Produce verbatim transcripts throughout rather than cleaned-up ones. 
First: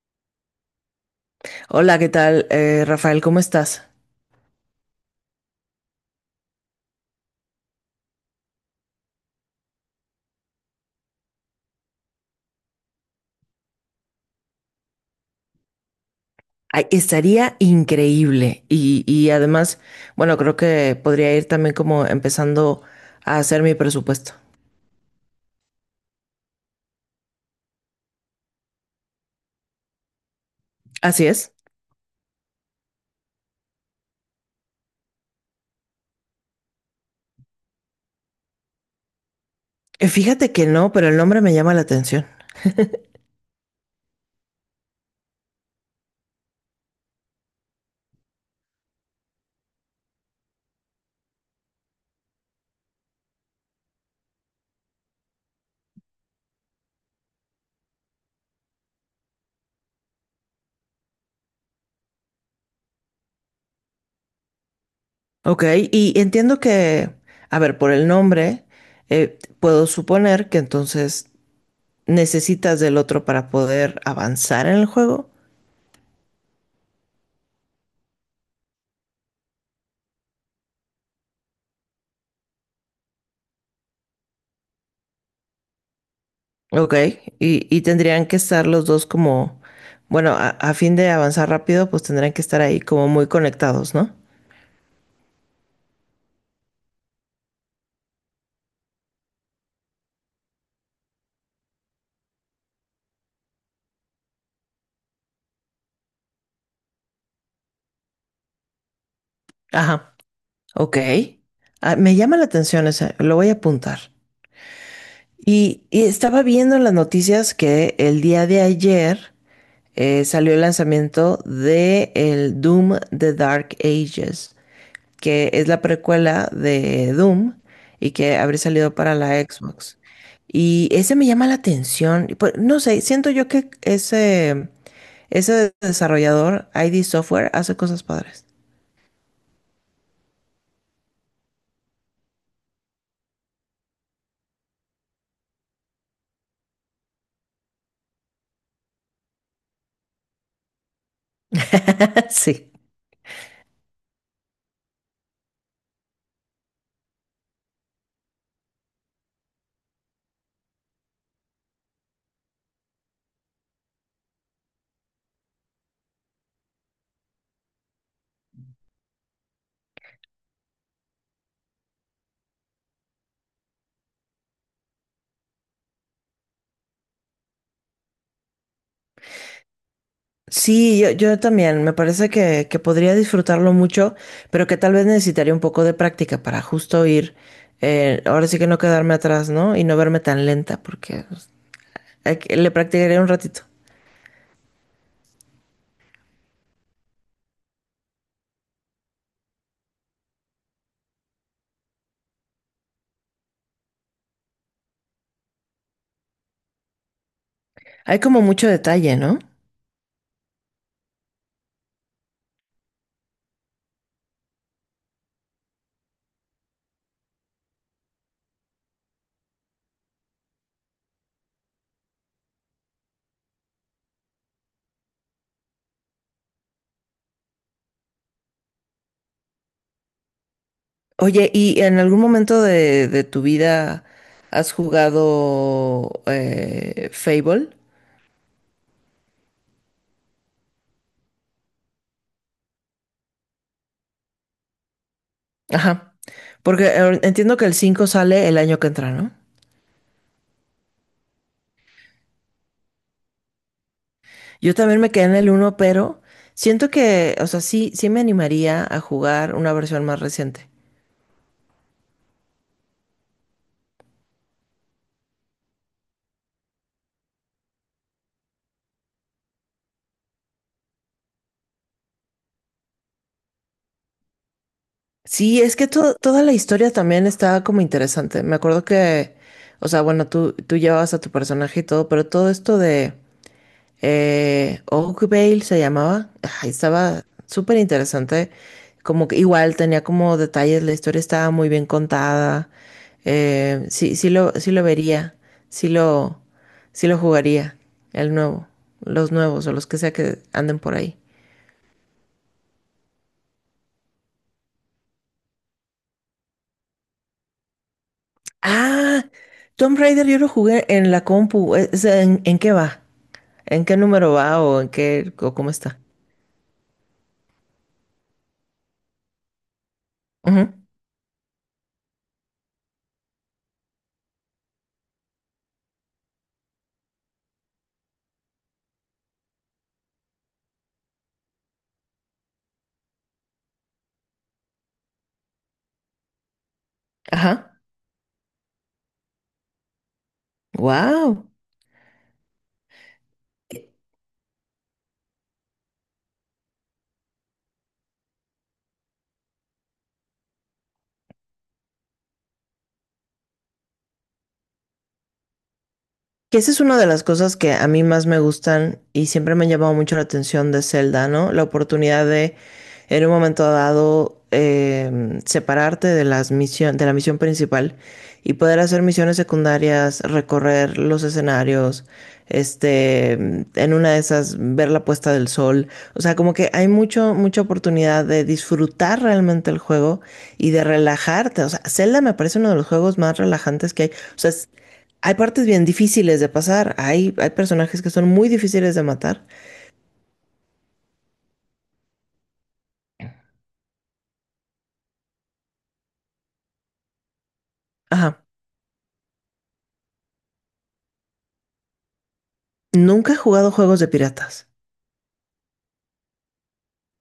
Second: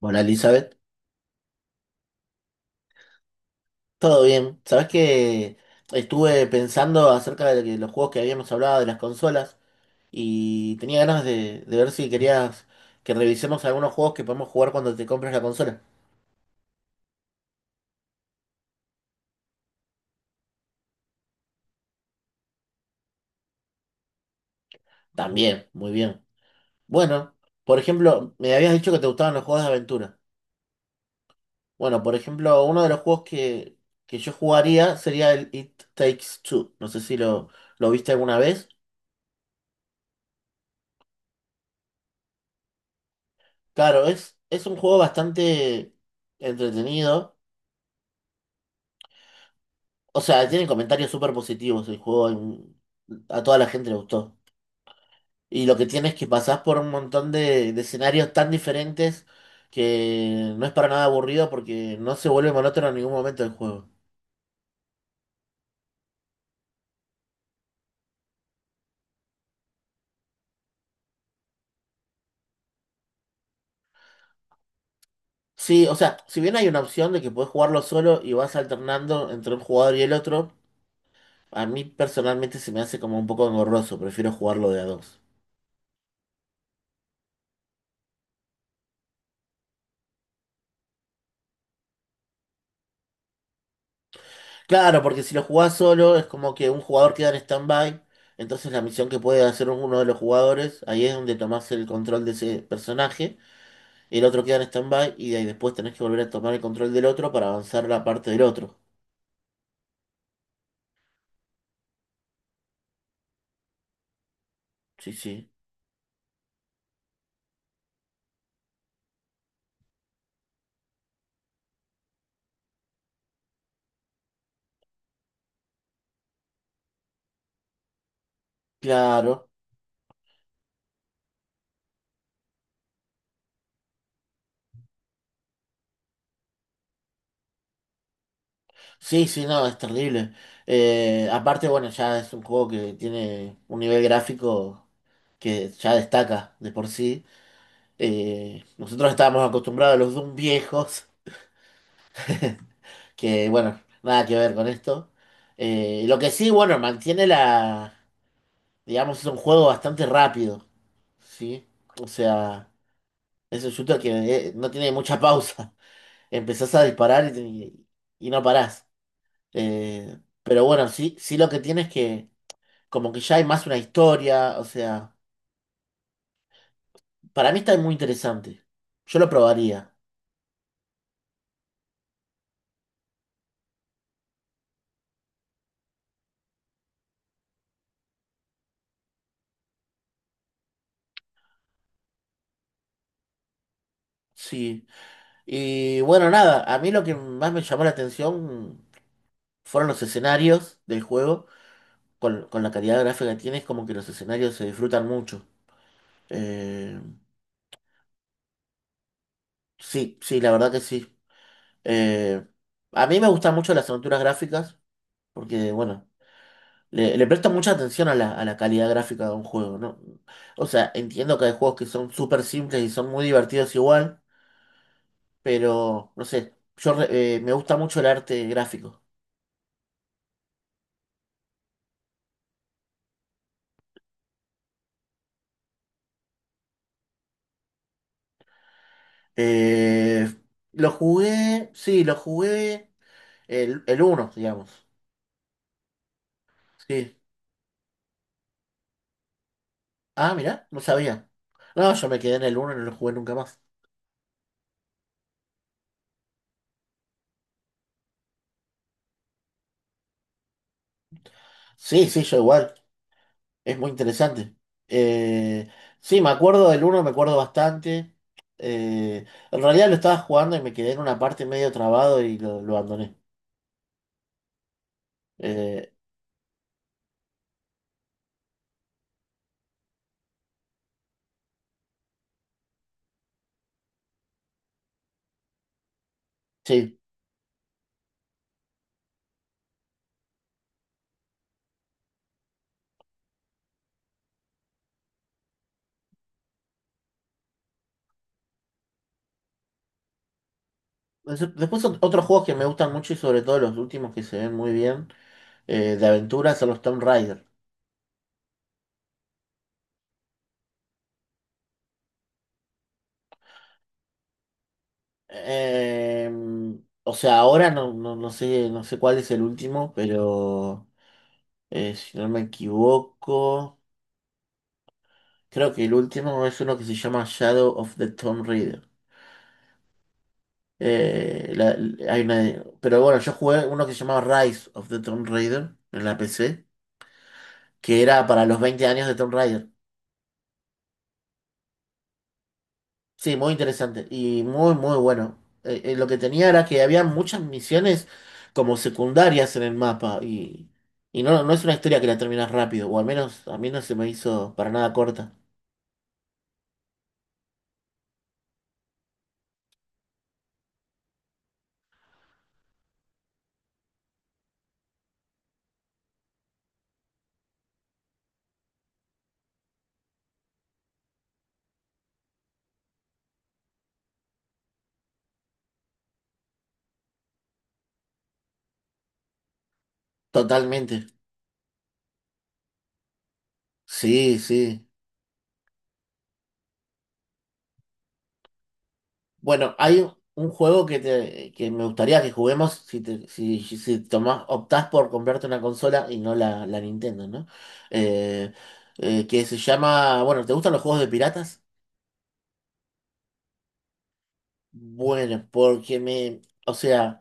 Hola Elizabeth, Hola, ¿qué tal? Eh, Rafael, ¿cómo estás? todo bien. Sabes que estuve pensando acerca de que los juegos que habíamos hablado, de las consolas, y tenía ganas de, de ver si querías que revisemos algunos juegos que podemos jugar cuando te compres la consola. Ay, estaría increíble y, y además, bueno, creo que podría ir también como empezando a hacer mi presupuesto. También, muy bien. Bueno, por ejemplo, me habías dicho que te gustaban los juegos de aventura. Así es. Bueno, por ejemplo, uno de los juegos que, que yo jugaría sería el It Takes Two. No sé si lo, lo viste alguna vez. Eh, Fíjate que no, pero el nombre me llama la atención. Claro, es, es un juego bastante entretenido. O sea, tiene comentarios súper positivos el juego. en- A toda la gente le gustó. Y lo que tiene es que pasás por un montón de, de escenarios tan diferentes que no es para nada aburrido porque no se vuelve monótono en ningún momento del juego. Ok, y entiendo que, a ver, por el nombre, eh, puedo suponer que entonces necesitas del otro para poder avanzar en el juego. Sí, o sea, si bien hay una opción de que puedes jugarlo solo y vas alternando entre un jugador y el otro, a mí personalmente se me hace como un poco engorroso. Prefiero jugarlo de a dos. Ok, y, y tendrían que estar los dos como, bueno, a, a fin de avanzar rápido, pues tendrían que estar ahí como muy conectados, ¿no? Claro, porque si lo jugás solo es como que un jugador queda en stand-by, entonces la misión que puede hacer uno de los jugadores, ahí es donde tomás el control de ese personaje, el otro queda en stand-by y de ahí después tenés que volver a tomar el control del otro para avanzar la parte del otro. Ajá, ok. Ah, me llama la atención esa, lo voy a apuntar. Sí, sí, Y, y estaba viendo en las noticias que el día de ayer eh, salió el lanzamiento de el Doom The Dark Ages, que es la precuela de Doom y que habría salido para la claro. Xbox. Y ese me llama la atención, y pues, no sé, siento yo que ese, ese desarrollador, I D Software, hace cosas padres. Sí, sí, no, es terrible. Eh, aparte, bueno, ya es un juego que tiene un nivel gráfico que ya destaca de por sí. Eh, nosotros estábamos acostumbrados a los Doom viejos. Sí. Que bueno, nada que ver con esto. Eh, lo que sí, bueno, mantiene la, digamos, es un juego bastante rápido, ¿sí? O sea, es un shooter que eh, no tiene mucha pausa. Empezás a disparar y, te- y no parás. Eh, pero bueno, sí, sí, lo que tiene es que como que ya hay más una historia, o sea, para mí está muy interesante. Yo lo probaría, Sí, yo, yo también. Me parece que, que podría disfrutarlo mucho, pero que tal vez necesitaría un poco de práctica para justo ir. Eh, ahora sí que no quedarme atrás, ¿no? Y no verme tan lenta, porque pues, hay que- le practicaré un ratito. sí. Y bueno, nada, a mí lo que más me llamó la atención fueron los escenarios del juego. con, con la calidad gráfica que tiene, es como que los escenarios se disfrutan mucho. Eh, Hay como mucho detalle, ¿no? sí, sí, la verdad que sí. Eh, a mí me gustan mucho las aventuras gráficas porque, bueno, le, le presto mucha atención a la, a la calidad gráfica de un juego, ¿no? O sea, entiendo que hay juegos que son súper simples y son muy divertidos igual, pero, no sé, yo re- eh, me gusta mucho el arte gráfico. Oye, ¿y en algún momento de, de tu vida has jugado eh, Fable? Eh, lo jugué, sí, lo jugué el, el uno, digamos. Ajá. Porque Sí. eh, entiendo que el cinco sale el año que entra, ¿no? Ah, mira, no sabía. No, yo me quedé en el uno y no lo jugué nunca más. Yo también me quedé en el uno, pero siento que, o sea, sí, sí me animaría a jugar una versión más reciente. Sí, sí, yo igual. Es muy interesante. Eh, sí, me acuerdo del uno, me acuerdo bastante. Eh, en realidad lo estaba jugando y me quedé en una parte medio trabado y lo, lo abandoné. Sí, es que Eh, to- toda la historia también está como interesante. Me acuerdo que, o sea, bueno, tú, tú llevabas a tu personaje y todo, pero todo esto de, Eh, Oakvale se llamaba. Ay, sí. estaba súper interesante. Como que igual tenía como detalles, la historia estaba muy bien contada. Eh, sí, sí lo, sí lo vería. Sí lo, sí lo jugaría. El nuevo. Los nuevos o los que sea que anden por ahí. Des- Después ot- otros juegos que me gustan mucho y sobre todo los últimos que se ven muy bien eh, de aventuras son los Tomb Raider. Ah, Tomb Raider yo lo jugué en la compu. E, Es- ¿En, en qué va? ¿En qué número va o en qué o cómo está? Eh, o sea, ahora no, no, no sé, no sé cuál es el último, Ujú. pero... Eh, si no me equivoco, creo que el último es uno que se llama Shadow of the Tomb Raider. Eh, la- la- hay una- pero bueno, yo jugué uno que se llamaba Rise of the Tomb Raider en la P C, Ajá. que era para los veinte años de Tomb Raider. Wow. Sí, muy interesante y muy, muy bueno. Eh, eh, lo que tenía era que había muchas misiones como secundarias en el mapa y, y no, no es una historia que la terminas rápido, o al menos a mí no se me hizo para nada corta. Que esa es una de las cosas que a mí más me gustan y siempre me han llamado mucho la atención de Zelda, ¿no? La oportunidad de, en un momento dado, em, separarte de las misión, de la misión principal y poder hacer misiones secundarias, recorrer los escenarios, este, em, en una de esas, ver la puesta del sol. O sea, como que hay mucho, mucha oportunidad de disfrutar realmente el juego y de Totalmente. relajarte. O sea, Zelda me parece uno de los juegos más relajantes que hay. Sí, O sea, sí. hay partes bien difíciles de pasar, hay, hay personajes que son muy difíciles de matar. Bueno, hay un un juego que, te, que me gustaría que juguemos si, te- si, si tomás- optás por comprarte una consola y no la, la Nintendo, ¿no? Ajá. Eh, eh, que se llama, bueno, ¿te gustan los juegos de piratas? Nunca he jugado juegos de piratas. Bueno, porque me, o sea,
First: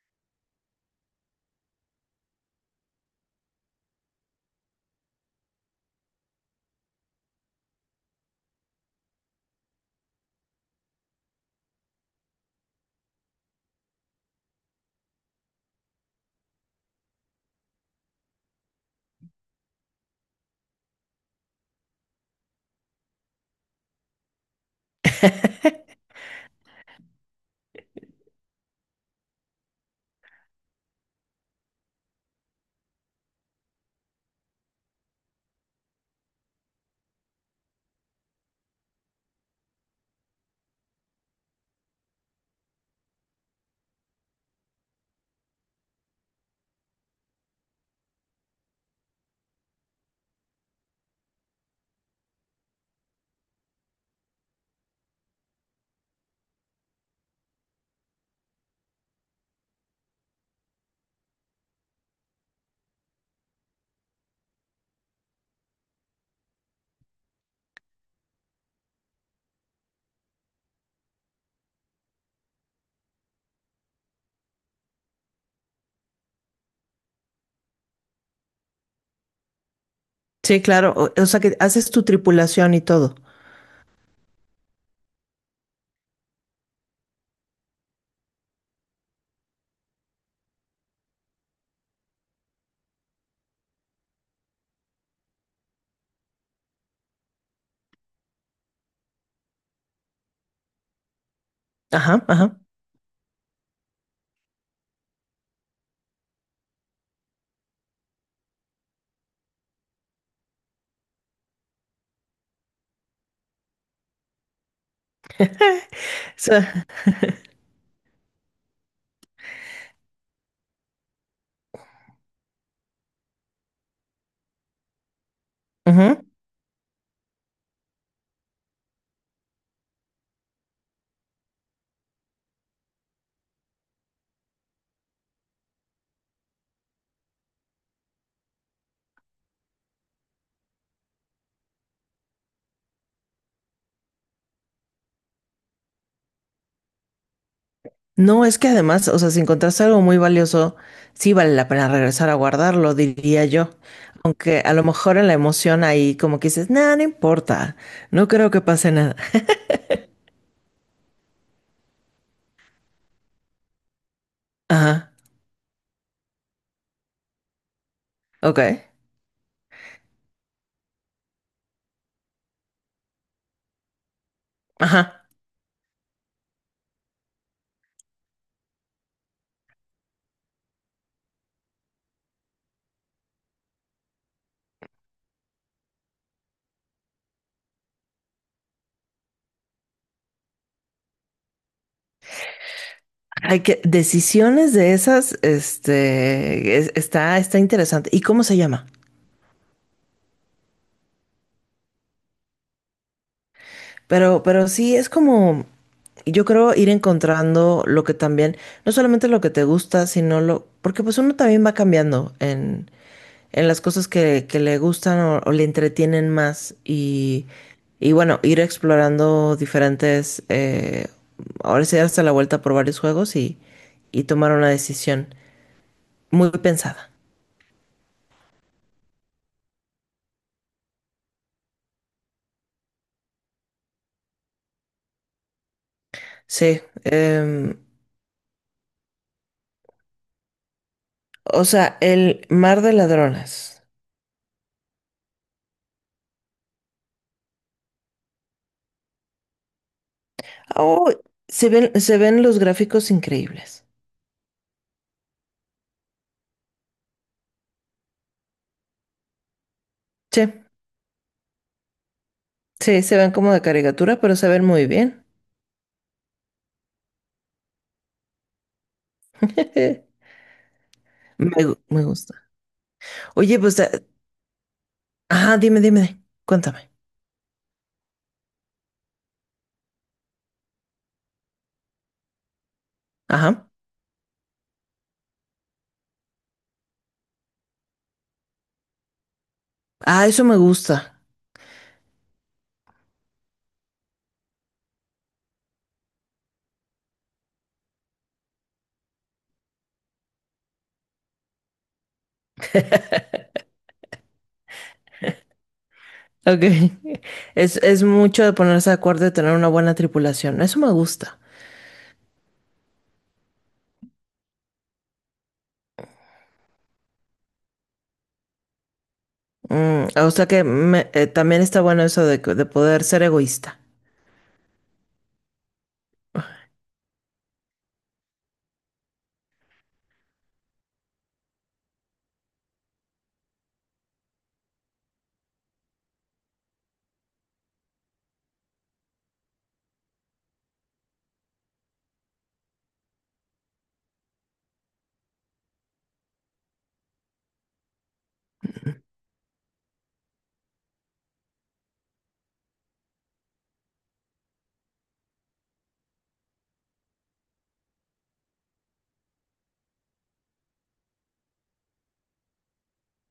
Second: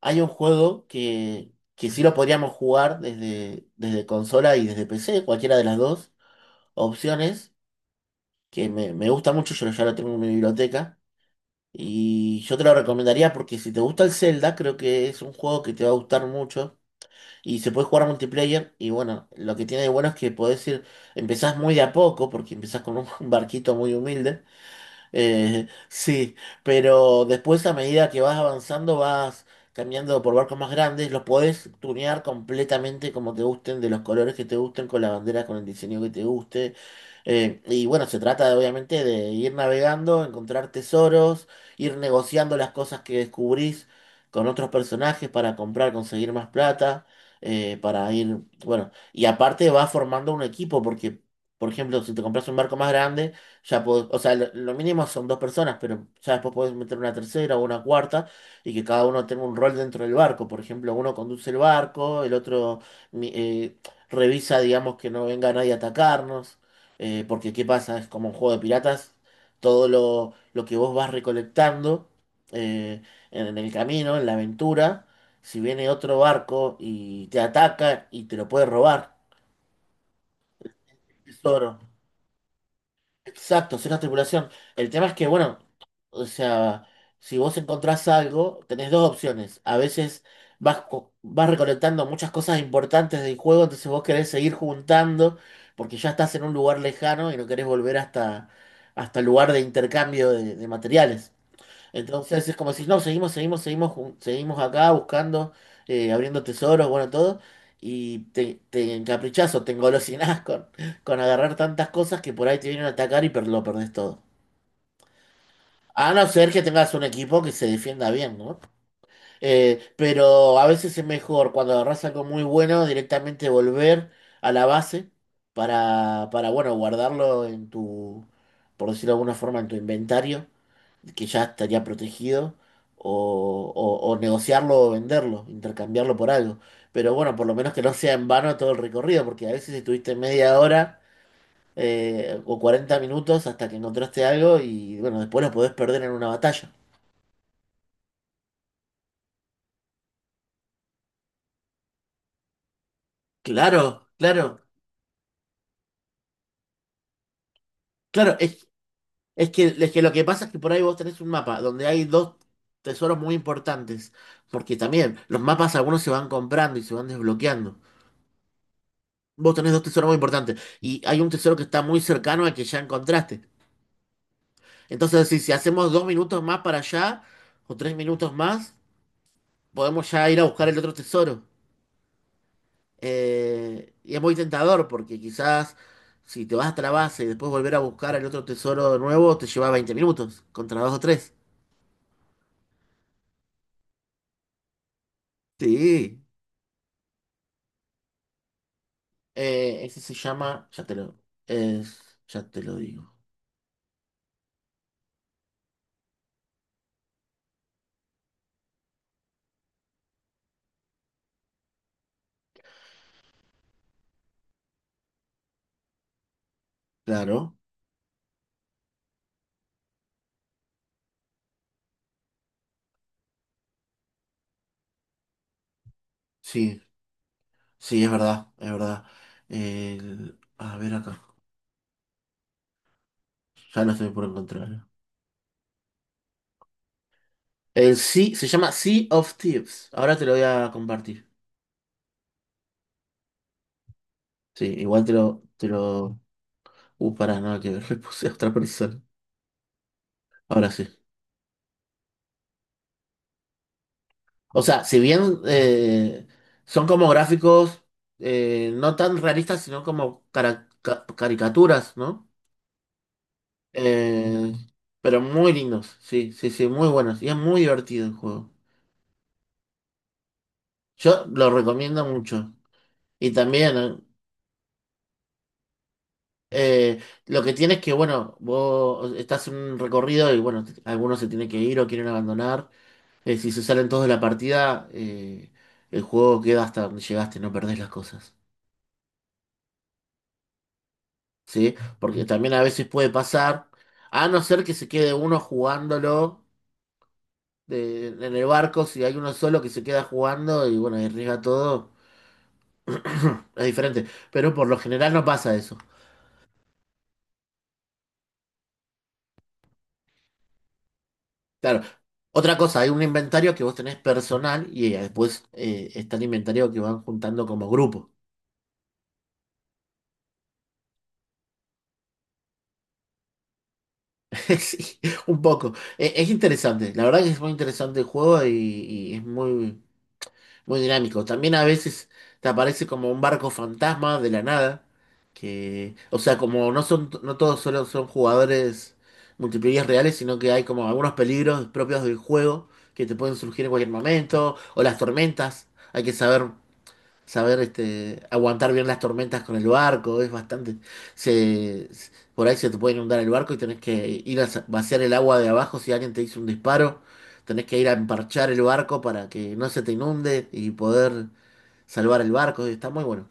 hay un juego que, que sí lo podríamos jugar desde, desde consola y desde P C, cualquiera de las dos opciones, que me, me gusta mucho, yo ya lo tengo en mi biblioteca. Y yo te lo recomendaría porque si te gusta el Zelda, creo que es un juego que te va a gustar mucho. Y se puede jugar multiplayer. Y bueno, lo que tiene de bueno es que podés ir, empezás muy de a poco, porque empezás con un barquito muy humilde. Eh, sí, pero después a medida que vas avanzando vas cambiando por barcos más grandes, los podés tunear completamente como te gusten, de los colores que te gusten, con la bandera, con el diseño que te guste. Eh, y bueno, se trata de, obviamente, de ir navegando, encontrar tesoros, ir negociando las cosas que descubrís con otros personajes para comprar, conseguir más plata, eh, para ir, bueno, y aparte vas formando un equipo porque, por ejemplo, si te compras un barco más grande, ya pod- o sea, lo, lo mínimo son dos personas, pero ya después podés meter una tercera o una cuarta y que cada uno tenga un rol dentro del barco. Por ejemplo, uno conduce el barco, el otro mi- eh, revisa, digamos, que no venga nadie a atacarnos. Eh, porque, ¿qué pasa? Es como un juego de piratas. Todo lo, lo que vos vas recolectando eh, en en el camino, en la aventura, si viene otro barco y te ataca y te lo puede robar, Sí, claro. O, o sea que tesoro. haces tu tripulación y todo. Exacto, es una tripulación. El tema es que, bueno, o sea, si vos encontrás algo, tenés dos opciones. A veces vas, co- vas recolectando muchas cosas importantes del juego, entonces vos querés seguir juntando, porque ya estás en un lugar lejano y no querés volver hasta, hasta el lugar de intercambio de, de materiales. Ajá, Entonces es ajá. como si no, seguimos, seguimos, seguimos, jun- seguimos acá buscando, eh, abriendo tesoros, bueno, todo. Y te, te encaprichás o te engolosinás con, con agarrar tantas cosas que por ahí te vienen a atacar y per- lo perdés todo. A no O ser que sea, tengas un equipo que se defienda bien, ¿no? Eh, pero a veces es mejor cuando agarrás algo muy bueno, directamente volver a la base ujú. para, para bueno, guardarlo en tu, por decirlo de alguna forma, en tu inventario, que ya estaría protegido, o, o- o negociarlo o venderlo, intercambiarlo por algo. Pero bueno, por lo menos que no sea en vano todo el recorrido, porque a veces estuviste media hora eh, o cuarenta minutos hasta que encontraste algo y bueno, después lo podés perder en una batalla. No, es que además, o sea, si encontraste algo muy valioso, sí vale la pena regresar a guardarlo, diría yo. Claro, claro, Aunque a lo mejor en la emoción ahí como que dices, nada, no importa, no claro. creo que Es, pase nada. es que, es que lo que pasa es que por ahí vos tenés un mapa donde hay dos tesoros muy importantes, porque Ajá, también los mapas algunos se van comprando y se van desbloqueando. ok. Vos tenés dos tesoros muy importantes y hay un tesoro que está muy cercano al que ya encontraste. Ajá, Entonces, si, si hacemos dos minutos más para allá o tres minutos más, podemos ya ir a buscar el otro tesoro. Eh, y es muy tentador porque quizás si te vas hasta la base y después volver a buscar el otro tesoro de nuevo, te lleva veinte minutos contra dos o tres. hay que decisiones de esas, Sí, este, es- está, está interesante. ¿Y cómo se llama? Eh, ese se llama, ya te lo, es- ya te lo digo. Pero, pero sí, es como, yo creo ir encontrando lo que también, no solamente lo que te gusta, sino lo, porque pues uno también va cambiando en, en las cosas que, que le gustan o, o le entretienen más y, Claro, y bueno, ir explorando diferentes, eh, ahora sí hasta la vuelta por varios juegos y, y tomar una decisión muy sí, pensada. sí, es verdad, es verdad. El- a ver acá. Ya lo estoy por encontrar. Sí, em, El sí, se llama Sea of Thieves. Ahora te lo voy a compartir. o sea, el mar de ladronas. Sí, igual te lo, te lo. Uh, pará, nada que ver, le puse a otra persona. Ahora sí. Oh, se ven, se ven los gráficos increíbles. O sea, si bien eh, son como gráficos eh, no tan realistas, sino como Sí, cara- ca- caricaturas, ¿no? sí, se ven como de caricatura, pero se Eh, ven muy pero bien. muy lindos, sí, sí, sí, muy buenos. Y es muy divertido el juego. Yo lo Me, gu- me recomiendo gusta. mucho. Y Oye, también, pues, eh, eh, ajá, dime, dime, cuéntame. Eh, lo que tienes que, bueno, vos estás en un recorrido y bueno, algunos se tienen que ir o quieren abandonar. Eh, si se Ajá. salen todos de la partida, eh, el juego queda hasta donde llegaste, no perdés las cosas. Ah, eso me gusta. ¿Sí? Porque también a veces puede pasar, a no ser que se quede uno jugándolo de- en el barco, si hay uno solo que se queda jugando y bueno, arriesga todo, es diferente. Pero por lo general no pasa eso. Ok. Es, es mucho de ponerse de acuerdo y tener una buena tripulación. Eso me gusta. Claro. Otra cosa, hay un inventario que vos tenés personal y eh, después eh, está el inventario que van juntando como grupo. Mm, o sea que me- eh, también está bueno eso de, que- de poder ser egoísta. Sí, un poco. E- Es, interesante, la verdad que es muy interesante el juego y, y es muy, muy dinámico. También a veces te aparece como un barco fantasma de la nada, que, o sea, como no son, no todos solo son jugadores multiplayer reales, sino que hay como algunos peligros propios del juego que te pueden surgir en cualquier momento, o las tormentas, hay que saber. Saber, este, aguantar bien las tormentas con el barco, es bastante. Se, se- por ahí se te puede inundar el barco y tenés que ir a sa- vaciar el agua de abajo si alguien te hizo un disparo. Tenés que ir a emparchar el barco para que no se te inunde y poder salvar el barco. Está muy bueno.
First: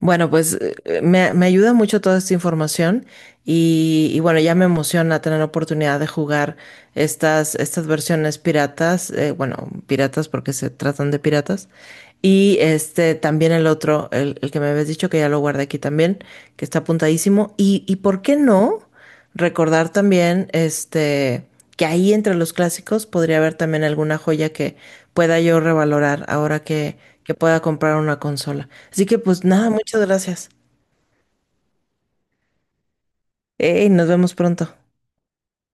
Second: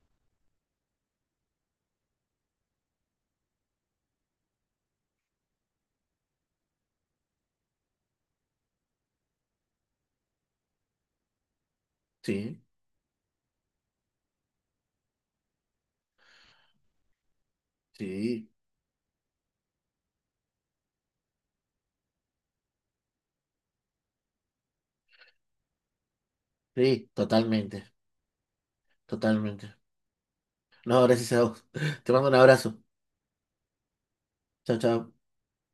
Bueno, pues eh, eh, me, me ayuda mucho toda esta información y, y bueno, ya me emociona tener la oportunidad de jugar estas, estas versiones piratas, eh, bueno, piratas porque se tratan de piratas. Y Sí, este también el otro, el, el que me habías dicho que ya lo guardé aquí también, que está apuntadísimo. Y, y por qué sí, no recordar también este que ahí entre los clásicos podría haber también alguna joya que pueda yo revalorar ahora que, sí, que pueda totalmente, comprar una consola. Así que pues nada, totalmente. muchas gracias. No, gracias a vos. Te mando un abrazo. Ey, nos vemos pronto. Chao, chao.